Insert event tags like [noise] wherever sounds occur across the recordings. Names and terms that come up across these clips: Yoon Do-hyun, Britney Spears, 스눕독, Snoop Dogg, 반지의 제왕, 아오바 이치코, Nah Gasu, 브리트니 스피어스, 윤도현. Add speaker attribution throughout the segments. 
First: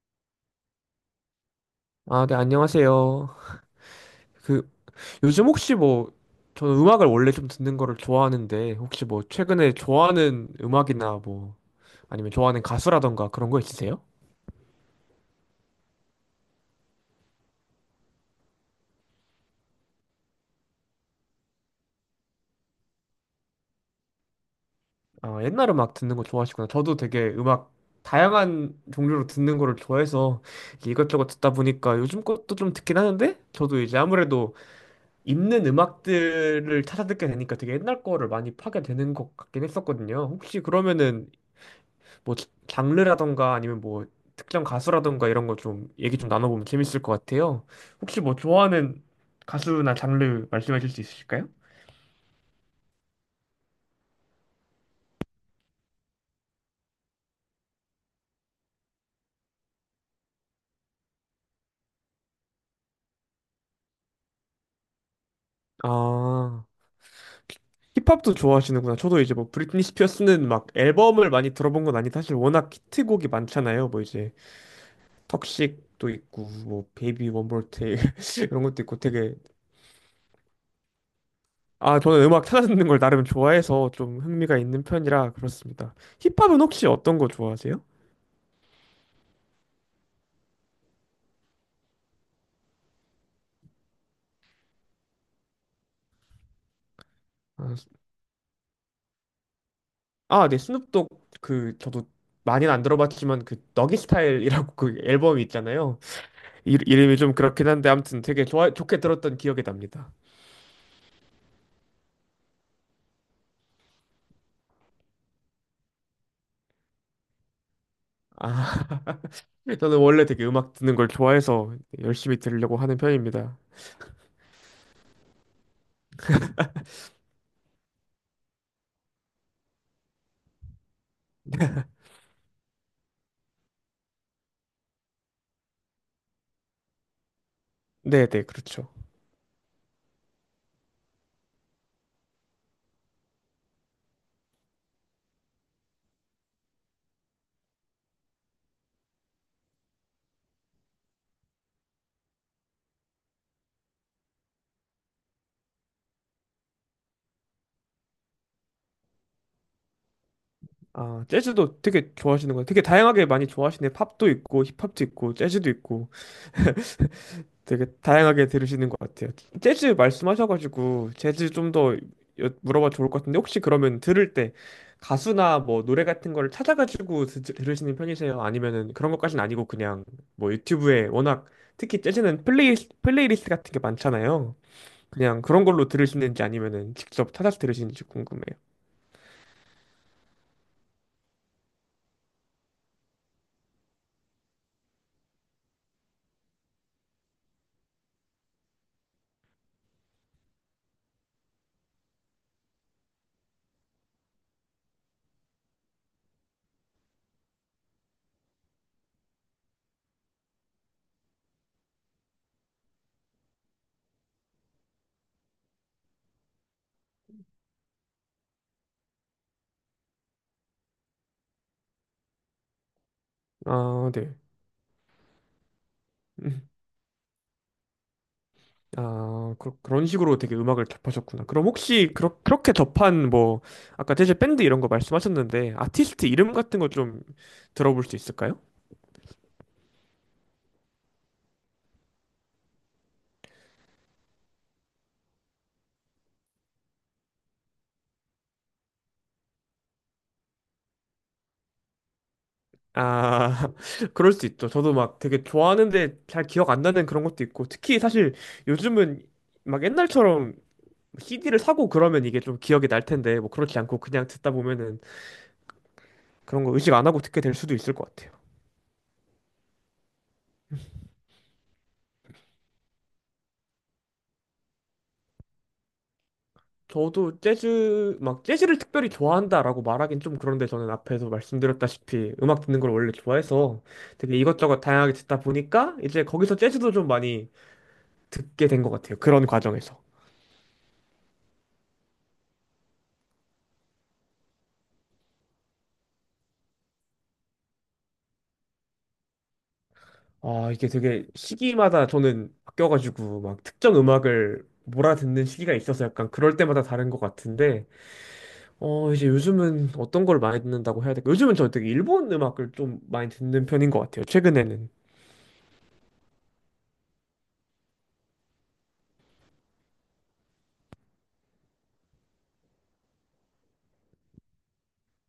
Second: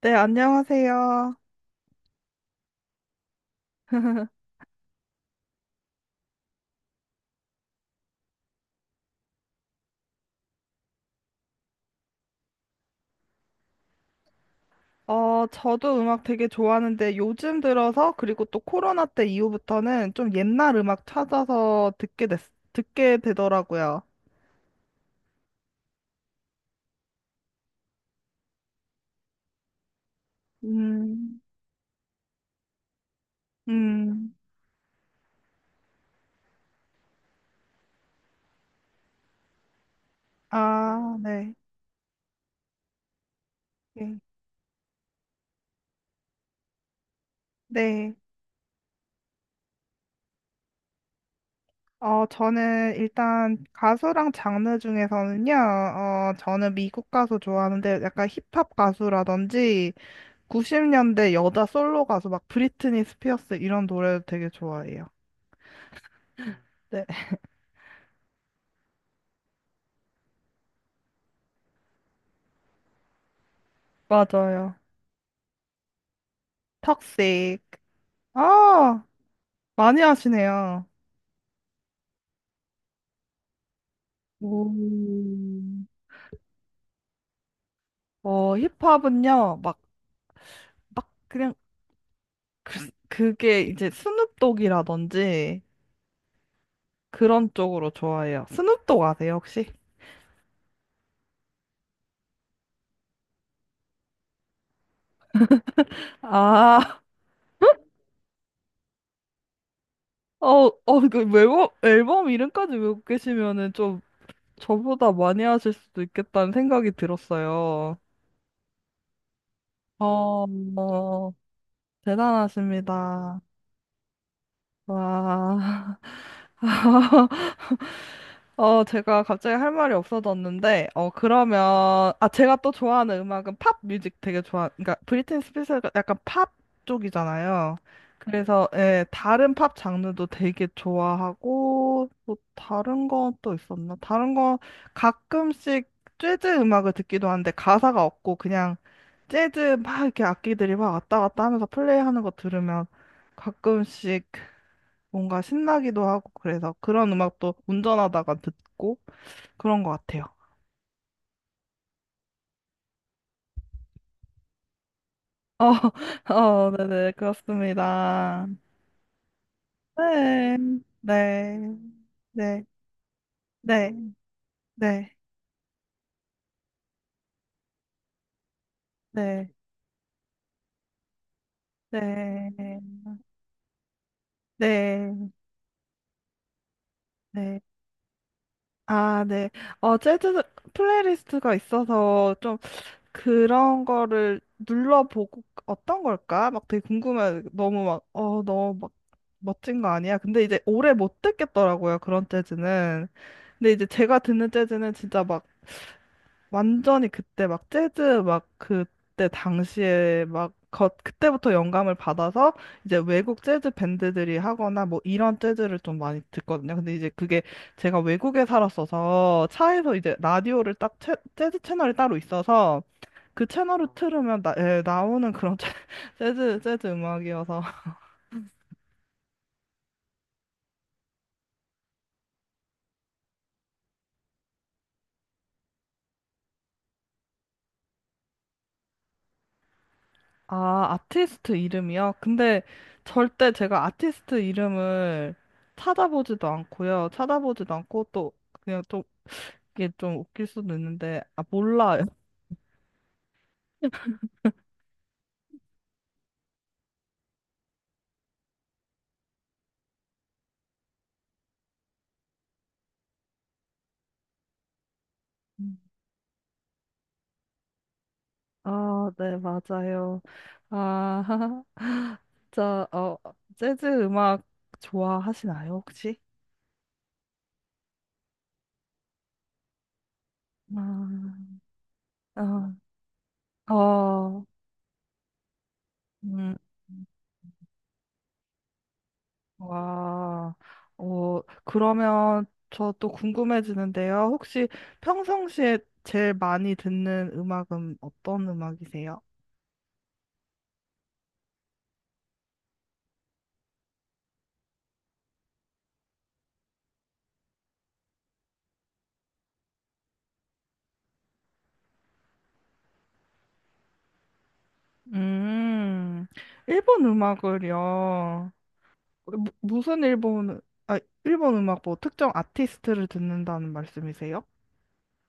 Speaker 1: 네, 안녕하세요.
Speaker 2: 아, 네, 안녕하세요. 그, 요즘 혹시 뭐, 저는 음악을 원래 좀 듣는 거를 좋아하는데, 혹시 뭐, 최근에 좋아하는 음악이나 뭐, 아니면 좋아하는 가수라던가 그런 거 있으세요?
Speaker 1: 저도 음악 되게 좋아하는데 요즘 들어서 그리고 또 코로나 때 이후부터는 좀 옛날 음악 찾아서 듣게 되더라고요.
Speaker 2: 아, 옛날 음악 듣는 거 좋아하시구나. 저도 되게 음악, 다양한 종류로 듣는 거를 좋아해서 이 이것저것
Speaker 1: 음,
Speaker 2: 듣다 보니까 요즘 것도 좀 듣긴 하는데, 저도 이제
Speaker 1: 음,
Speaker 2: 아무래도 있는 음악들을 찾아 듣게 되니까 되게 옛날 거를 많이 파게 되는 것 같긴 했었거든요. 혹시
Speaker 1: 아,
Speaker 2: 그러면은,
Speaker 1: 네.
Speaker 2: 뭐 장르라던가 아니면 뭐
Speaker 1: 네.
Speaker 2: 특정 가수라던가 이런 거 좀 얘기 좀 나눠보면 재밌을 것 같아요.
Speaker 1: 네.
Speaker 2: 혹시 뭐 좋아하는 가수나 장르 말씀해 주실 수 있으실까요?
Speaker 1: 저는 일단 가수랑 장르 중에서는요, 저는 미국 가수 좋아하는데 약간 힙합 가수라든지 90년대 여자 솔로 가수 막 브리트니 스피어스 이런 노래도 되게 좋아해요.
Speaker 2: 아,
Speaker 1: 네, [laughs]
Speaker 2: 힙합도 좋아하시는구나. 저도 이제 뭐 브리트니 스피어스는 막 앨범을 많이 들어본 건 아닌데 사실 워낙 히트곡이 많잖아요. 뭐 이제
Speaker 1: 맞아요.
Speaker 2: 턱식도 있고 뭐 베이비
Speaker 1: 턱색.
Speaker 2: 원more 테일 [laughs] 이런 것도 있고
Speaker 1: 아,
Speaker 2: 되게.
Speaker 1: 많이 하시네요.
Speaker 2: 아 저는 음악 찾아듣는 걸 나름 좋아해서 좀 흥미가 있는 편이라
Speaker 1: 음.
Speaker 2: 그렇습니다. 힙합은 혹시 어떤 거 좋아하세요?
Speaker 1: 힙합은요, 막, 막, 그냥, 그, 그게 이제 스눕독이라든지 그런
Speaker 2: 아,
Speaker 1: 쪽으로 좋아해요. 스눕독 아세요, 혹시?
Speaker 2: 아, 네, 스눕독 그 저도 많이는 안 들어봤지만 그 너기 스타일이라고 그 앨범이 있잖아요. 이,
Speaker 1: 아, [laughs]
Speaker 2: 이름이 좀 그렇긴 한데 아무튼 되게 좋아 좋게 들었던 기억이 납니다.
Speaker 1: 어, 그 앨범 이름까지 외우고 계시면은 좀 저보다 많이 하실 수도 있겠다는 생각이 들었어요.
Speaker 2: 아, [laughs] 저는 원래
Speaker 1: 어,
Speaker 2: 되게 음악 듣는 걸
Speaker 1: 어,
Speaker 2: 좋아해서 열심히 들으려고 하는
Speaker 1: 대단하십니다.
Speaker 2: 편입니다.
Speaker 1: 와. [laughs] 제가 갑자기 할 말이 없어졌는데, 그러면, 아, 제가 또 좋아하는 음악은 팝 뮤직 되게 그러니까 브리트니 스피어스가 약간 팝 쪽이잖아요.
Speaker 2: 네, 네,
Speaker 1: 그래서,
Speaker 2: 그렇죠.
Speaker 1: 예, 다른 팝 장르도 되게 좋아하고, 뭐, 다른 건 또 있었나? 다른 건 가끔씩 재즈 음악을 듣기도 하는데, 가사가 없고, 그냥 재즈 막 이렇게 악기들이 막 왔다 갔다 하면서 플레이하는 거 들으면 가끔씩 뭔가 신나기도 하고 그래서 그런 음악도 운전하다가 듣고 그런 것 같아요.
Speaker 2: 아, 재즈도 되게 좋아하시는 거예요. 되게 다양하게 많이 좋아하시네. 팝도 있고 힙합도 있고
Speaker 1: 어,
Speaker 2: 재즈도 있고.
Speaker 1: [laughs] 네네,
Speaker 2: 되게
Speaker 1: 그렇습니다.
Speaker 2: 다양하게 들으시는 것 같아요. 재즈
Speaker 1: 네,
Speaker 2: 말씀하셔가지고 재즈 좀
Speaker 1: 네,
Speaker 2: 더
Speaker 1: 네,
Speaker 2: 물어봐 좋을 것 같은데 혹시
Speaker 1: 네,
Speaker 2: 그러면 들을 때
Speaker 1: 네,
Speaker 2: 가수나 뭐 노래 같은 걸 찾아가지고 들으시는 편이세요? 아니면은 그런 것까지는
Speaker 1: 네,
Speaker 2: 아니고 그냥 뭐 유튜브에 워낙 특히 재즈는
Speaker 1: 네, 네,
Speaker 2: 플레이리스트 같은 게 많잖아요.
Speaker 1: 네.
Speaker 2: 그냥 그런 걸로 들으시는지 아니면은 직접 찾아서
Speaker 1: 네.
Speaker 2: 들으시는지 궁금해요.
Speaker 1: 아, 네. 재즈 플레이리스트가 있어서 좀 그런 거를 눌러보고 어떤 걸까? 막 되게 궁금해. 너무 막, 너무 막 멋진 거 아니야? 근데 이제 오래 못 듣겠더라고요, 그런 재즈는. 근데 이제 제가 듣는 재즈는 진짜 막 완전히 그때 막 재즈 막 그때 당시에 막 그때부터 영감을 받아서 이제 외국 재즈 밴드들이 하거나 뭐 이런 재즈를 좀 많이 듣거든요. 근데 이제 그게 제가 외국에 살았어서 차에서 이제 라디오를 딱 재즈 채널이 따로 있어서 그 채널을
Speaker 2: 아, 네.
Speaker 1: 틀으면 예, 나오는 그런 [laughs] 재즈
Speaker 2: 음.
Speaker 1: 재즈 음악이어서
Speaker 2: 아, 그런 식으로 되게 음악을 접하셨구나. 그럼 혹시 그렇게 접한 뭐 아까 재즈 밴드 이런 거 말씀하셨는데 아티스트 이름 같은 거 좀 들어볼 수 있을까요?
Speaker 1: 아, 아티스트 이름이요? 근데 절대 제가 아티스트 이름을 찾아보지도 않고요. 찾아보지도 않고 또 그냥 좀 이게 좀 웃길 수도 있는데 아, 몰라요.
Speaker 2: 아, [laughs] 그럴 수 있죠. 저도 막 되게 좋아하는데 잘 기억 안 나는 그런 것도 있고 특히 사실 요즘은 막 옛날처럼 CD를 사고 그러면 이게 좀 기억이 날 텐데 뭐 그렇지 않고 그냥 듣다 보면은 그런 거 의식 안 하고 듣게 될 수도 있을 것 같아요.
Speaker 1: 아, 네, 맞아요. 아, [laughs] 진짜 재즈 음악 좋아하시나요, 혹시?
Speaker 2: 저도 재즈, 막 재즈를 특별히 좋아한다라고 말하긴 좀 그런데 저는 앞에서
Speaker 1: 아,
Speaker 2: 말씀드렸다시피 음악
Speaker 1: 아,
Speaker 2: 듣는 걸 원래 좋아해서 되게
Speaker 1: 어,
Speaker 2: 이것저것 다양하게 듣다 보니까 이제 거기서
Speaker 1: 음.
Speaker 2: 재즈도 좀 많이 듣게 된 것 같아요. 그런 과정에서.
Speaker 1: 와, 그러면 저 또 궁금해지는데요. 혹시 평상시에 제일 많이 듣는 음악은 어떤 음악이세요?
Speaker 2: 아, 이게 되게 시기마다 저는 바뀌어가지고 막 특정 음악을 몰아듣는 시기가 있어서 약간 그럴 때마다 다른 것 같은데, 이제 요즘은 어떤 걸 많이 듣는다고 해야 될까? 요즘은 저 되게 일본 음악을 좀 많이 듣는 편인 것 같아요. 최근에는.
Speaker 1: 음, 일본 음악을요? 무슨 일본, 아, 일본 음악 뭐 특정 아티스트를 듣는다는 말씀이세요?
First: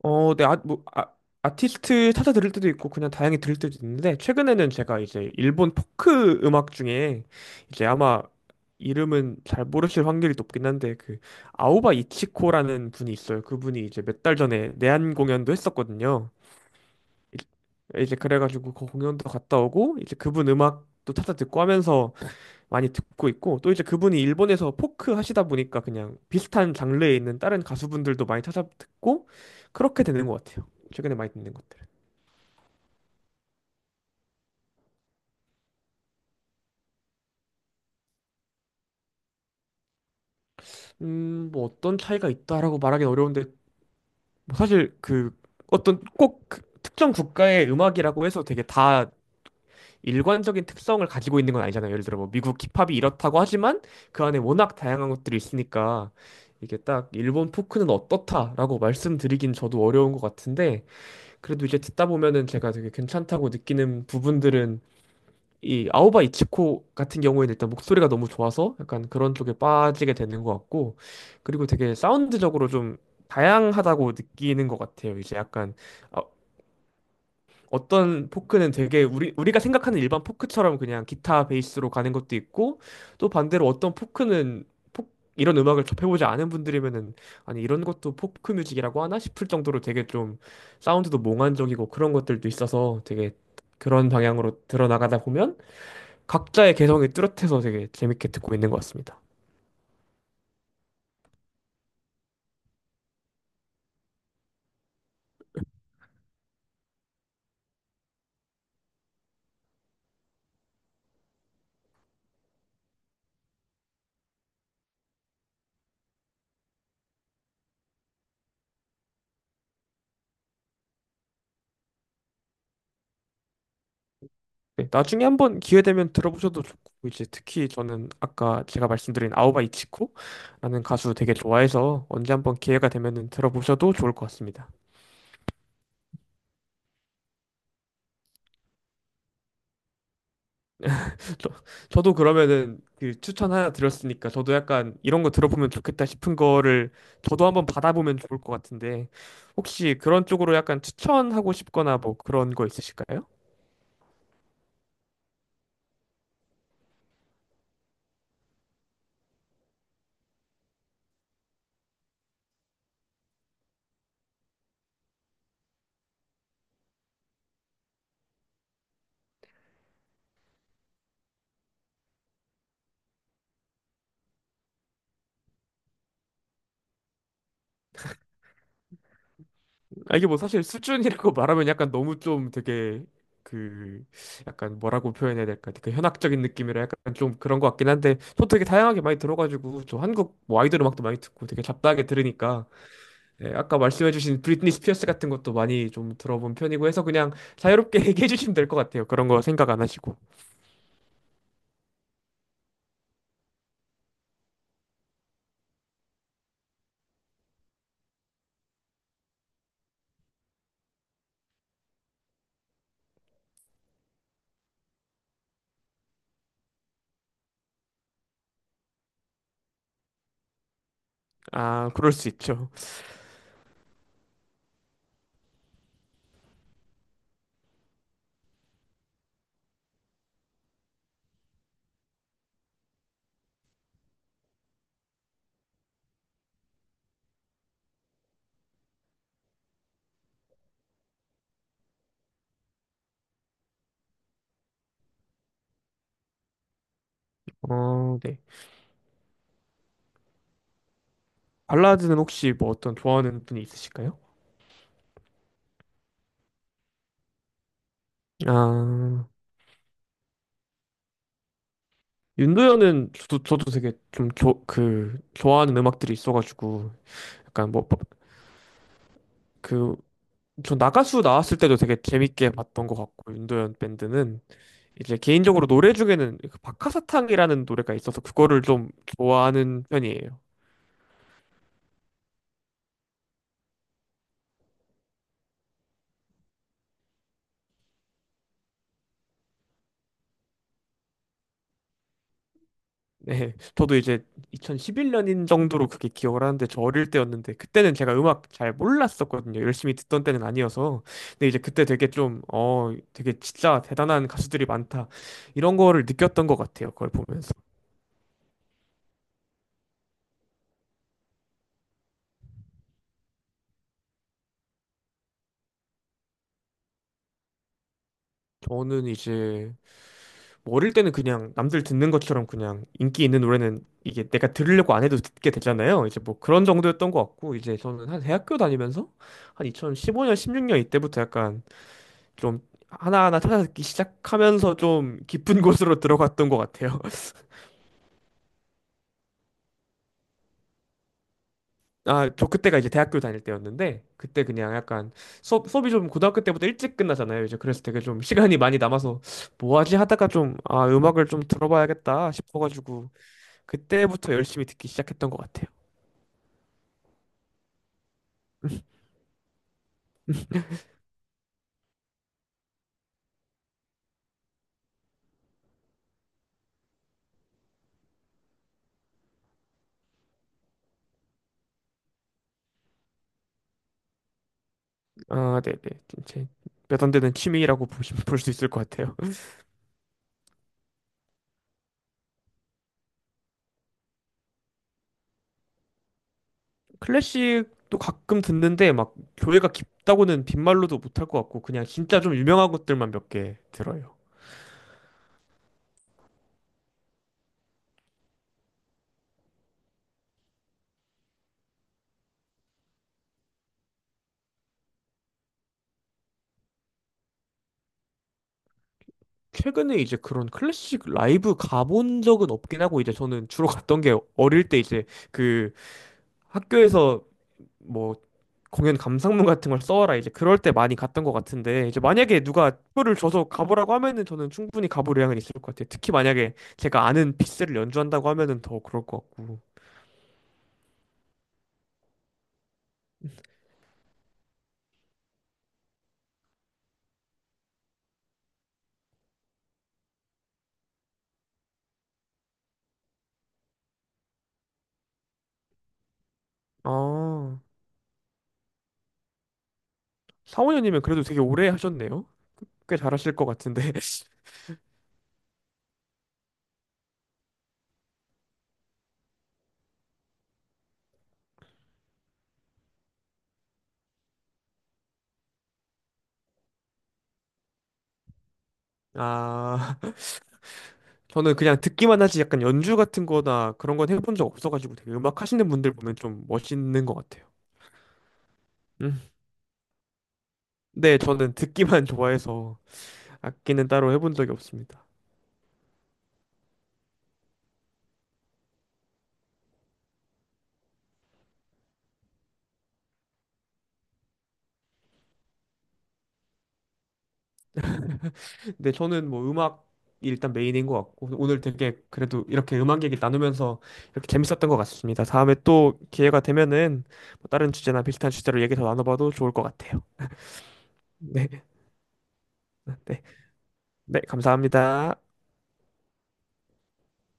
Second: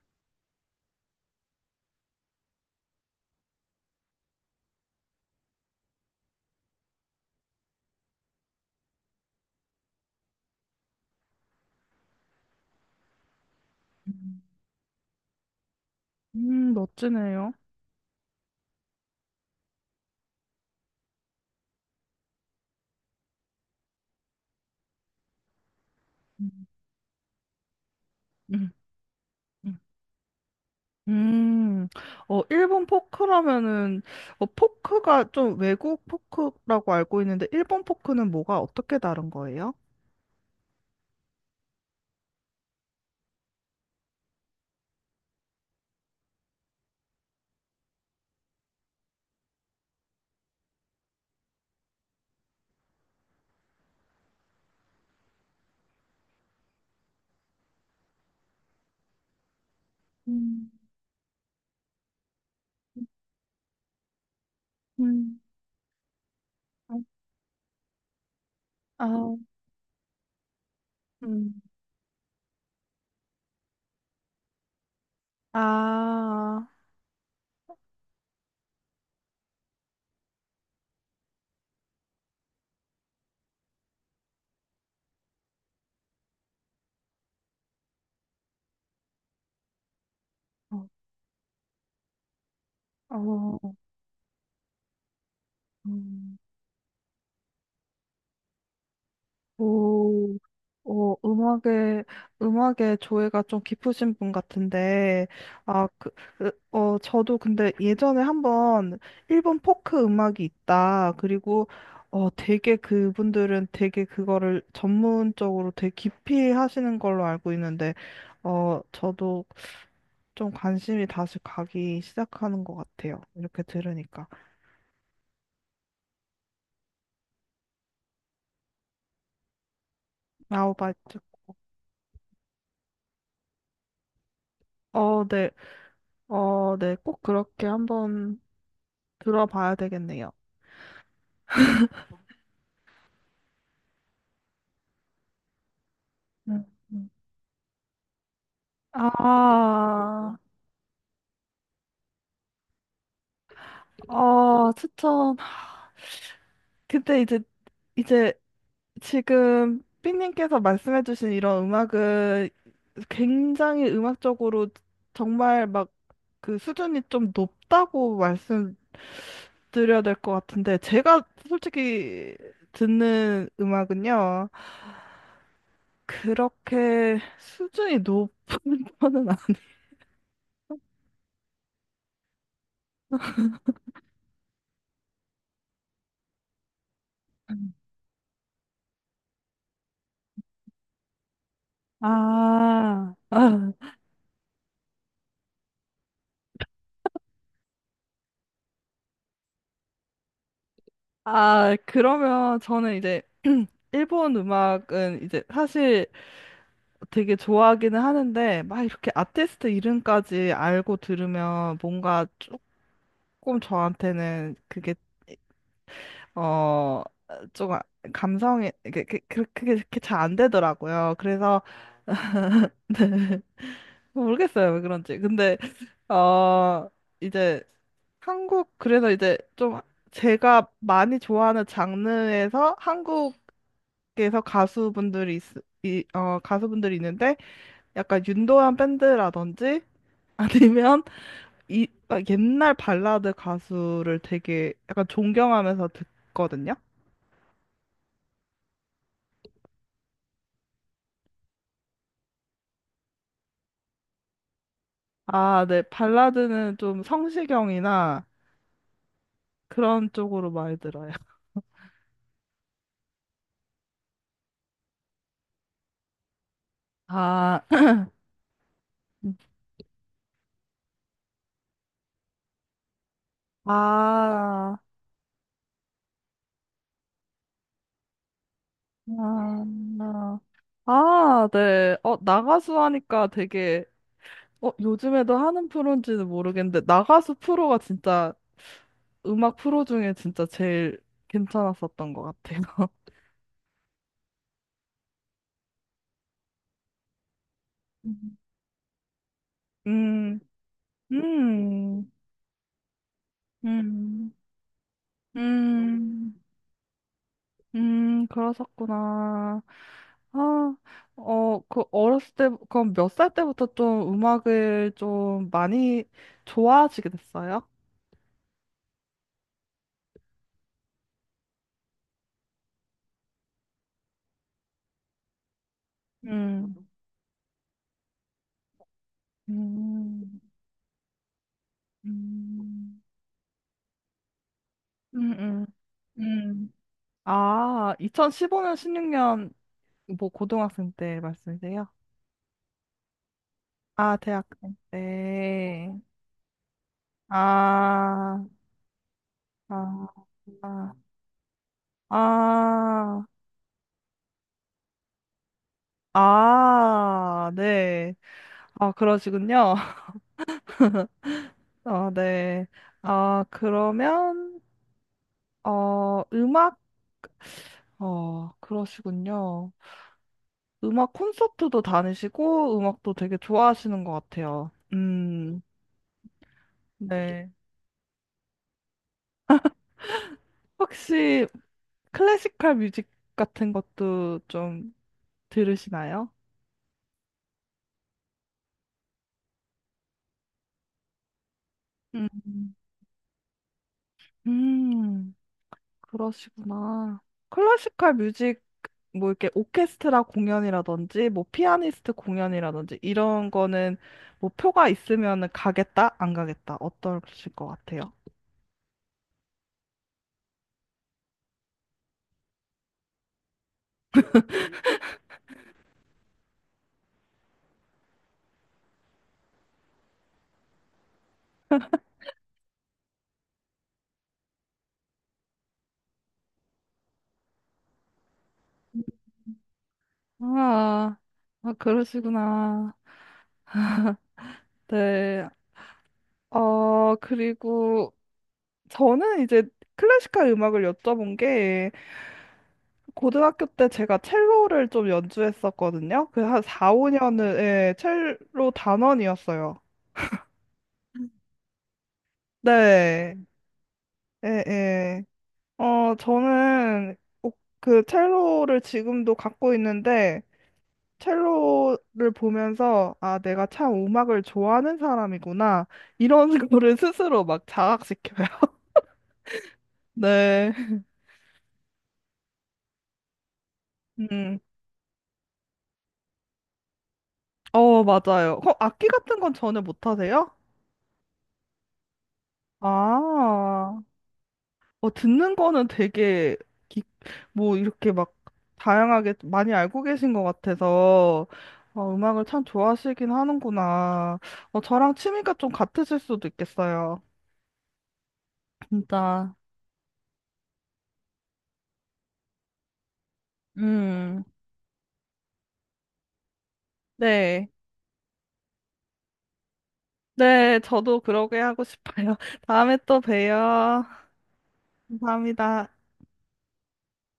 Speaker 2: 어, 네, 아, 뭐, 아, 아티스트 찾아 들을 때도 있고 그냥 다양히 들을 때도 있는데 최근에는 제가 이제 일본 포크 음악 중에 이제 아마 이름은 잘 모르실 확률이 높긴 한데 그 아오바 이치코라는 분이 있어요. 그분이 이제 몇 달
Speaker 1: 음,
Speaker 2: 전에 내한 공연도 했었거든요.
Speaker 1: 멋지네요.
Speaker 2: 이제 그래가지고 그 공연도 갔다 오고 이제 그분 음악도 찾아 듣고 하면서 많이 듣고 있고 또 이제 그분이 일본에서 포크 하시다 보니까 그냥
Speaker 1: 음.
Speaker 2: 비슷한 장르에 있는 다른 가수분들도 많이 찾아 듣고
Speaker 1: 음.
Speaker 2: 그렇게 되는 것 같아요. 최근에 많이 듣는 것들.
Speaker 1: 음, 일본 포크라면은, 포크가 좀 외국 포크라고 알고 있는데, 일본 포크는 뭐가 어떻게 다른 거예요?
Speaker 2: 뭐 어떤 차이가 있다라고 말하기는 어려운데 뭐 사실 그 어떤 꼭그 특정 국가의 음악이라고 해서 되게 다 일관적인 특성을 가지고 있는 건 아니잖아요. 예를 들어 뭐 미국 힙합이 이렇다고 하지만 그 안에 워낙 다양한 것들이 있으니까 이게 딱 일본 포크는 어떻다라고 말씀드리긴 저도 어려운 것
Speaker 1: 음,
Speaker 2: 같은데 그래도 이제 듣다 보면은 제가 되게 괜찮다고 느끼는 부분들은
Speaker 1: 음,
Speaker 2: 이 아오바 이치코 같은 경우에는 일단 목소리가 너무 좋아서
Speaker 1: 아,
Speaker 2: 약간 그런 쪽에 빠지게 되는 것 같고
Speaker 1: 음,
Speaker 2: 그리고 되게 사운드적으로 좀 다양하다고 느끼는 것 같아요. 이제 약간
Speaker 1: 아,
Speaker 2: 어떤 포크는 되게 우리가 생각하는 일반 포크처럼 그냥 기타 베이스로 가는 것도 있고 또 반대로 어떤 포크는 포- 이런 음악을 접해보지 않은 분들이면은 아니 이런 것도 포크 뮤직이라고 하나 싶을 정도로 되게 좀
Speaker 1: 어,
Speaker 2: 사운드도 몽환적이고 그런 것들도 있어서 되게
Speaker 1: 어,
Speaker 2: 그런 방향으로 들어나가다 보면
Speaker 1: 음.
Speaker 2: 각자의 개성이 뚜렷해서 되게 재밌게 듣고 있는 것 같습니다.
Speaker 1: 오, 음악에, 음악에 조예가 좀 깊으신 분 같은데, 아, 그, 으, 저도 근데 예전에 한번 일본 포크 음악이 있다. 그리고, 되게 그분들은 되게 그거를 전문적으로 되게 깊이 하시는 걸로 알고 있는데, 저도 좀 관심이 다시 가기 시작하는 것 같아요. 이렇게 들으니까.
Speaker 2: 네, 나중에 한번 기회 되면 들어보셔도 좋고 이제 특히 저는 아까 제가 말씀드린 아오바 이치코라는 가수
Speaker 1: 아우바이트.
Speaker 2: 되게 좋아해서 언제 한번 기회가 되면은 들어보셔도 좋을 것 같습니다.
Speaker 1: 네. 네. 꼭 그렇게 한번 들어봐야 되겠네요.
Speaker 2: 저, 저도 그러면은 그 추천 하나 드렸으니까 저도 약간 이런 거 들어보면 좋겠다 싶은
Speaker 1: 음,
Speaker 2: 거를
Speaker 1: 음.
Speaker 2: 저도 한번 받아보면 좋을 것 같은데 혹시 그런
Speaker 1: 아,
Speaker 2: 쪽으로 약간 추천하고 싶거나 뭐 그런 거 있으실까요?
Speaker 1: 추천. 근데 이제, 이제 지금 삐님께서 말씀해주신 이런 음악은 굉장히 음악적으로 정말 막 그 수준이 좀 높다고 말씀드려야 될 것 같은데, 제가 솔직히 듣는 음악은요, 그렇게 수준이 높은 [laughs] 편은 아니에요.
Speaker 2: 아, 이게 뭐 사실 수준이라고 [laughs] 말하면 약간 너무 좀 되게 그 약간 뭐라고 표현해야 될까? 그 현학적인 느낌이라 약간 좀 그런 것 같긴 한데 저 되게 다양하게 많이 들어가지고 저 한국 뭐 아이돌 음악도 많이 듣고 되게 잡다하게 들으니까
Speaker 1: 아,
Speaker 2: 예,
Speaker 1: 아,
Speaker 2: 아까 말씀해주신 브리트니 스피어스 같은 것도 많이 좀 들어본 편이고 해서 그냥 자유롭게 [laughs] 얘기해 주시면 될 것 같아요. 그런 거 생각 안 하시고.
Speaker 1: 아, 그러면 저는 이제 [clears throat] 일본 음악은 이제 사실 되게 좋아하기는 하는데 막 이렇게 아티스트 이름까지 알고 들으면 뭔가 조금 저한테는 그게 어 조금 감성이 게 그게 잘 안 되더라고요. 그래서
Speaker 2: 아 그럴 수 있죠.
Speaker 1: [laughs] 모르겠어요 왜 그런지. 근데 어 이제 한국 그래서 이제 좀 제가 많이 좋아하는 장르에서 그래서 가수분들이 있, 이, 어, 가수분들이 있는데 약간 윤도현 밴드라든지 [laughs] 아니면 옛날 발라드 가수를 되게 약간 존경하면서 듣거든요.
Speaker 2: 어, 네. 발라드는 혹시 뭐 어떤 좋아하는 분이 있으실까요?
Speaker 1: 아, 네. 발라드는 좀 성시경이나
Speaker 2: 아.
Speaker 1: 그런 쪽으로 많이 들어요.
Speaker 2: 윤도현은 저도 되게 좀 좋아하는 음악들이 있어가지고,
Speaker 1: 아,
Speaker 2: 약간 뭐,
Speaker 1: [laughs]
Speaker 2: 그, 저 나가수 나왔을 때도 되게 재밌게 봤던 것 같고, 윤도현 밴드는.
Speaker 1: 아,
Speaker 2: 이제 개인적으로 노래 중에는 그 박하사탕이라는 노래가 있어서 그거를 좀
Speaker 1: 아,
Speaker 2: 좋아하는 편이에요.
Speaker 1: 아, 네. 나가수 하니까 되게 요즘에도 하는 프로인지는 모르겠는데, 나가수 프로가 진짜 음악 프로 중에 진짜 제일 괜찮았었던 것 같아요.
Speaker 2: 네, 저도 이제 2011년인 정도로 그게 기억을 하는데 저 어릴 때였는데 그때는 제가 음악
Speaker 1: [laughs]
Speaker 2: 잘 몰랐었거든요. 열심히 듣던
Speaker 1: 음.
Speaker 2: 때는 아니어서.
Speaker 1: 음,
Speaker 2: 근데 이제 그때 되게
Speaker 1: 음,
Speaker 2: 좀, 어, 되게 진짜 대단한
Speaker 1: 음,
Speaker 2: 가수들이 많다. 이런 거를
Speaker 1: 음,
Speaker 2: 느꼈던 것 같아요. 그걸 보면서.
Speaker 1: 그러셨구나. 아, 그 어렸을 때, 그럼 몇 살 때부터 좀 음악을 좀 많이 좋아하시게 됐어요?
Speaker 2: 저는 이제 뭐 어릴 때는 그냥 남들 듣는 것처럼 그냥 인기 있는 노래는 이게 내가 들으려고 안 해도 듣게 되잖아요. 이제 뭐 그런
Speaker 1: 음,
Speaker 2: 정도였던 것 같고 이제 저는 한 대학교 다니면서 한 2015년,
Speaker 1: 음,
Speaker 2: 16년 이때부터 약간 좀
Speaker 1: 음,
Speaker 2: 하나하나 찾아듣기 시작하면서 좀
Speaker 1: 음,
Speaker 2: 깊은 [laughs]
Speaker 1: 음.
Speaker 2: 곳으로 들어갔던 것
Speaker 1: 음.
Speaker 2: 같아요. [laughs]
Speaker 1: 아, 2015년, 16년, 뭐, 고등학생 때 말씀이세요?
Speaker 2: 아, 저 그때가 이제 대학교 다닐 때였는데
Speaker 1: 아,
Speaker 2: 그때 그냥
Speaker 1: 대학생
Speaker 2: 약간
Speaker 1: 때.
Speaker 2: 수업이 좀 고등학교 때부터 일찍 끝나잖아요. 이제 그래서 되게 좀
Speaker 1: 아,
Speaker 2: 시간이 많이 남아서 뭐 하지
Speaker 1: 아,
Speaker 2: 하다가 좀 아,
Speaker 1: 아,
Speaker 2: 음악을 좀 들어봐야겠다 싶어가지고
Speaker 1: 아,
Speaker 2: 그때부터 열심히 듣기 시작했던 것 같아요.
Speaker 1: 아, 네. 아, 그러시군요. [laughs] 네. 아, 그러면, 어, 음악, 그러시군요. 음악 콘서트도 다니시고, 음악도 되게 좋아하시는 것 같아요.
Speaker 2: 아, 네네. 제 몇 안 되는
Speaker 1: 네.
Speaker 2: 취미라고 볼 수 있을 것 같아요.
Speaker 1: 혹시 클래시컬 뮤직 같은 것도 좀 들으시나요?
Speaker 2: [laughs] 클래식도 가끔 듣는데 막 교회가 깊다고는 빈말로도 못 할 것 같고 그냥 진짜 좀 유명한
Speaker 1: 음.
Speaker 2: 것들만 몇 개 들어요.
Speaker 1: 음, 그러시구나. 클래시컬 뮤직, 뭐 이렇게 오케스트라 공연이라든지, 뭐 피아니스트 공연이라든지, 이런 거는 뭐 표가 있으면은 가겠다, 안 가겠다, 어떠실 것 같아요?
Speaker 2: 최근에 이제 그런 클래식 라이브 가본 적은 없긴 하고 이제 저는 주로 갔던 게 어릴 때 이제 그 학교에서 뭐 공연 감상문 같은 걸 써와라 이제 그럴 때 많이 갔던 것 같은데 이제 만약에 누가 표를 줘서 가보라고 하면은 저는 충분히 가볼 의향은 있을 것 같아요. 특히 만약에 제가 아는 피스를 연주한다고 하면은 더 그럴 것 같고.
Speaker 1: 아, 아, 그러시구나. 네. 그리고 저는 이제 클래시컬 음악을 여쭤본 게, 고등학교 때 제가 첼로를 좀 연주했었거든요. 그 한 4, 5년은
Speaker 2: 아,
Speaker 1: 예, 첼로 단원이었어요.
Speaker 2: 사원현님은 그래도 되게 오래 하셨네요. 꽤 잘하실
Speaker 1: 네.
Speaker 2: 것 같은데. [laughs]
Speaker 1: 예, 예. 저는 꼭 그 첼로를 지금도 갖고 있는데 첼로를 보면서 아, 내가 참 음악을 좋아하는 사람이구나. 이런 [laughs] 거를 스스로 막 자각시켜요.
Speaker 2: 아.
Speaker 1: 네.
Speaker 2: 저는 그냥 듣기만 하지 약간 연주 같은 거나 그런 건 해본 적
Speaker 1: 음.
Speaker 2: 없어가지고 되게 음악 하시는 분들 보면 좀 멋있는 것 같아요.
Speaker 1: 맞아요. 악기
Speaker 2: 음.
Speaker 1: 같은 건 전혀 못 하세요?
Speaker 2: 네, 저는 듣기만 [laughs] 좋아해서 악기는
Speaker 1: 아.
Speaker 2: 따로 해본 적이 없습니다.
Speaker 1: 듣는 거는 되게, 기, 뭐, 이렇게 막, 다양하게 많이 알고 계신 것 같아서, 음악을 참 좋아하시긴 하는구나. 저랑 취미가 좀 같으실 수도 있겠어요.
Speaker 2: 근데 저는 뭐
Speaker 1: 진짜.
Speaker 2: 음악이 일단 메인인 것 같고 오늘 되게 그래도 이렇게 음악 얘기 나누면서 이렇게
Speaker 1: 음,
Speaker 2: 재밌었던 것 같습니다. 다음에 또 기회가 되면은 뭐
Speaker 1: 네.
Speaker 2: 다른 주제나 비슷한 주제로 얘기 더 나눠봐도 좋을 것 같아요.
Speaker 1: 네, 저도 그러게 하고
Speaker 2: [laughs]
Speaker 1: 싶어요. [laughs]
Speaker 2: 네,
Speaker 1: 다음에 또
Speaker 2: 네,
Speaker 1: 봬요.
Speaker 2: 네, 감사합니다.
Speaker 1: 감사합니다.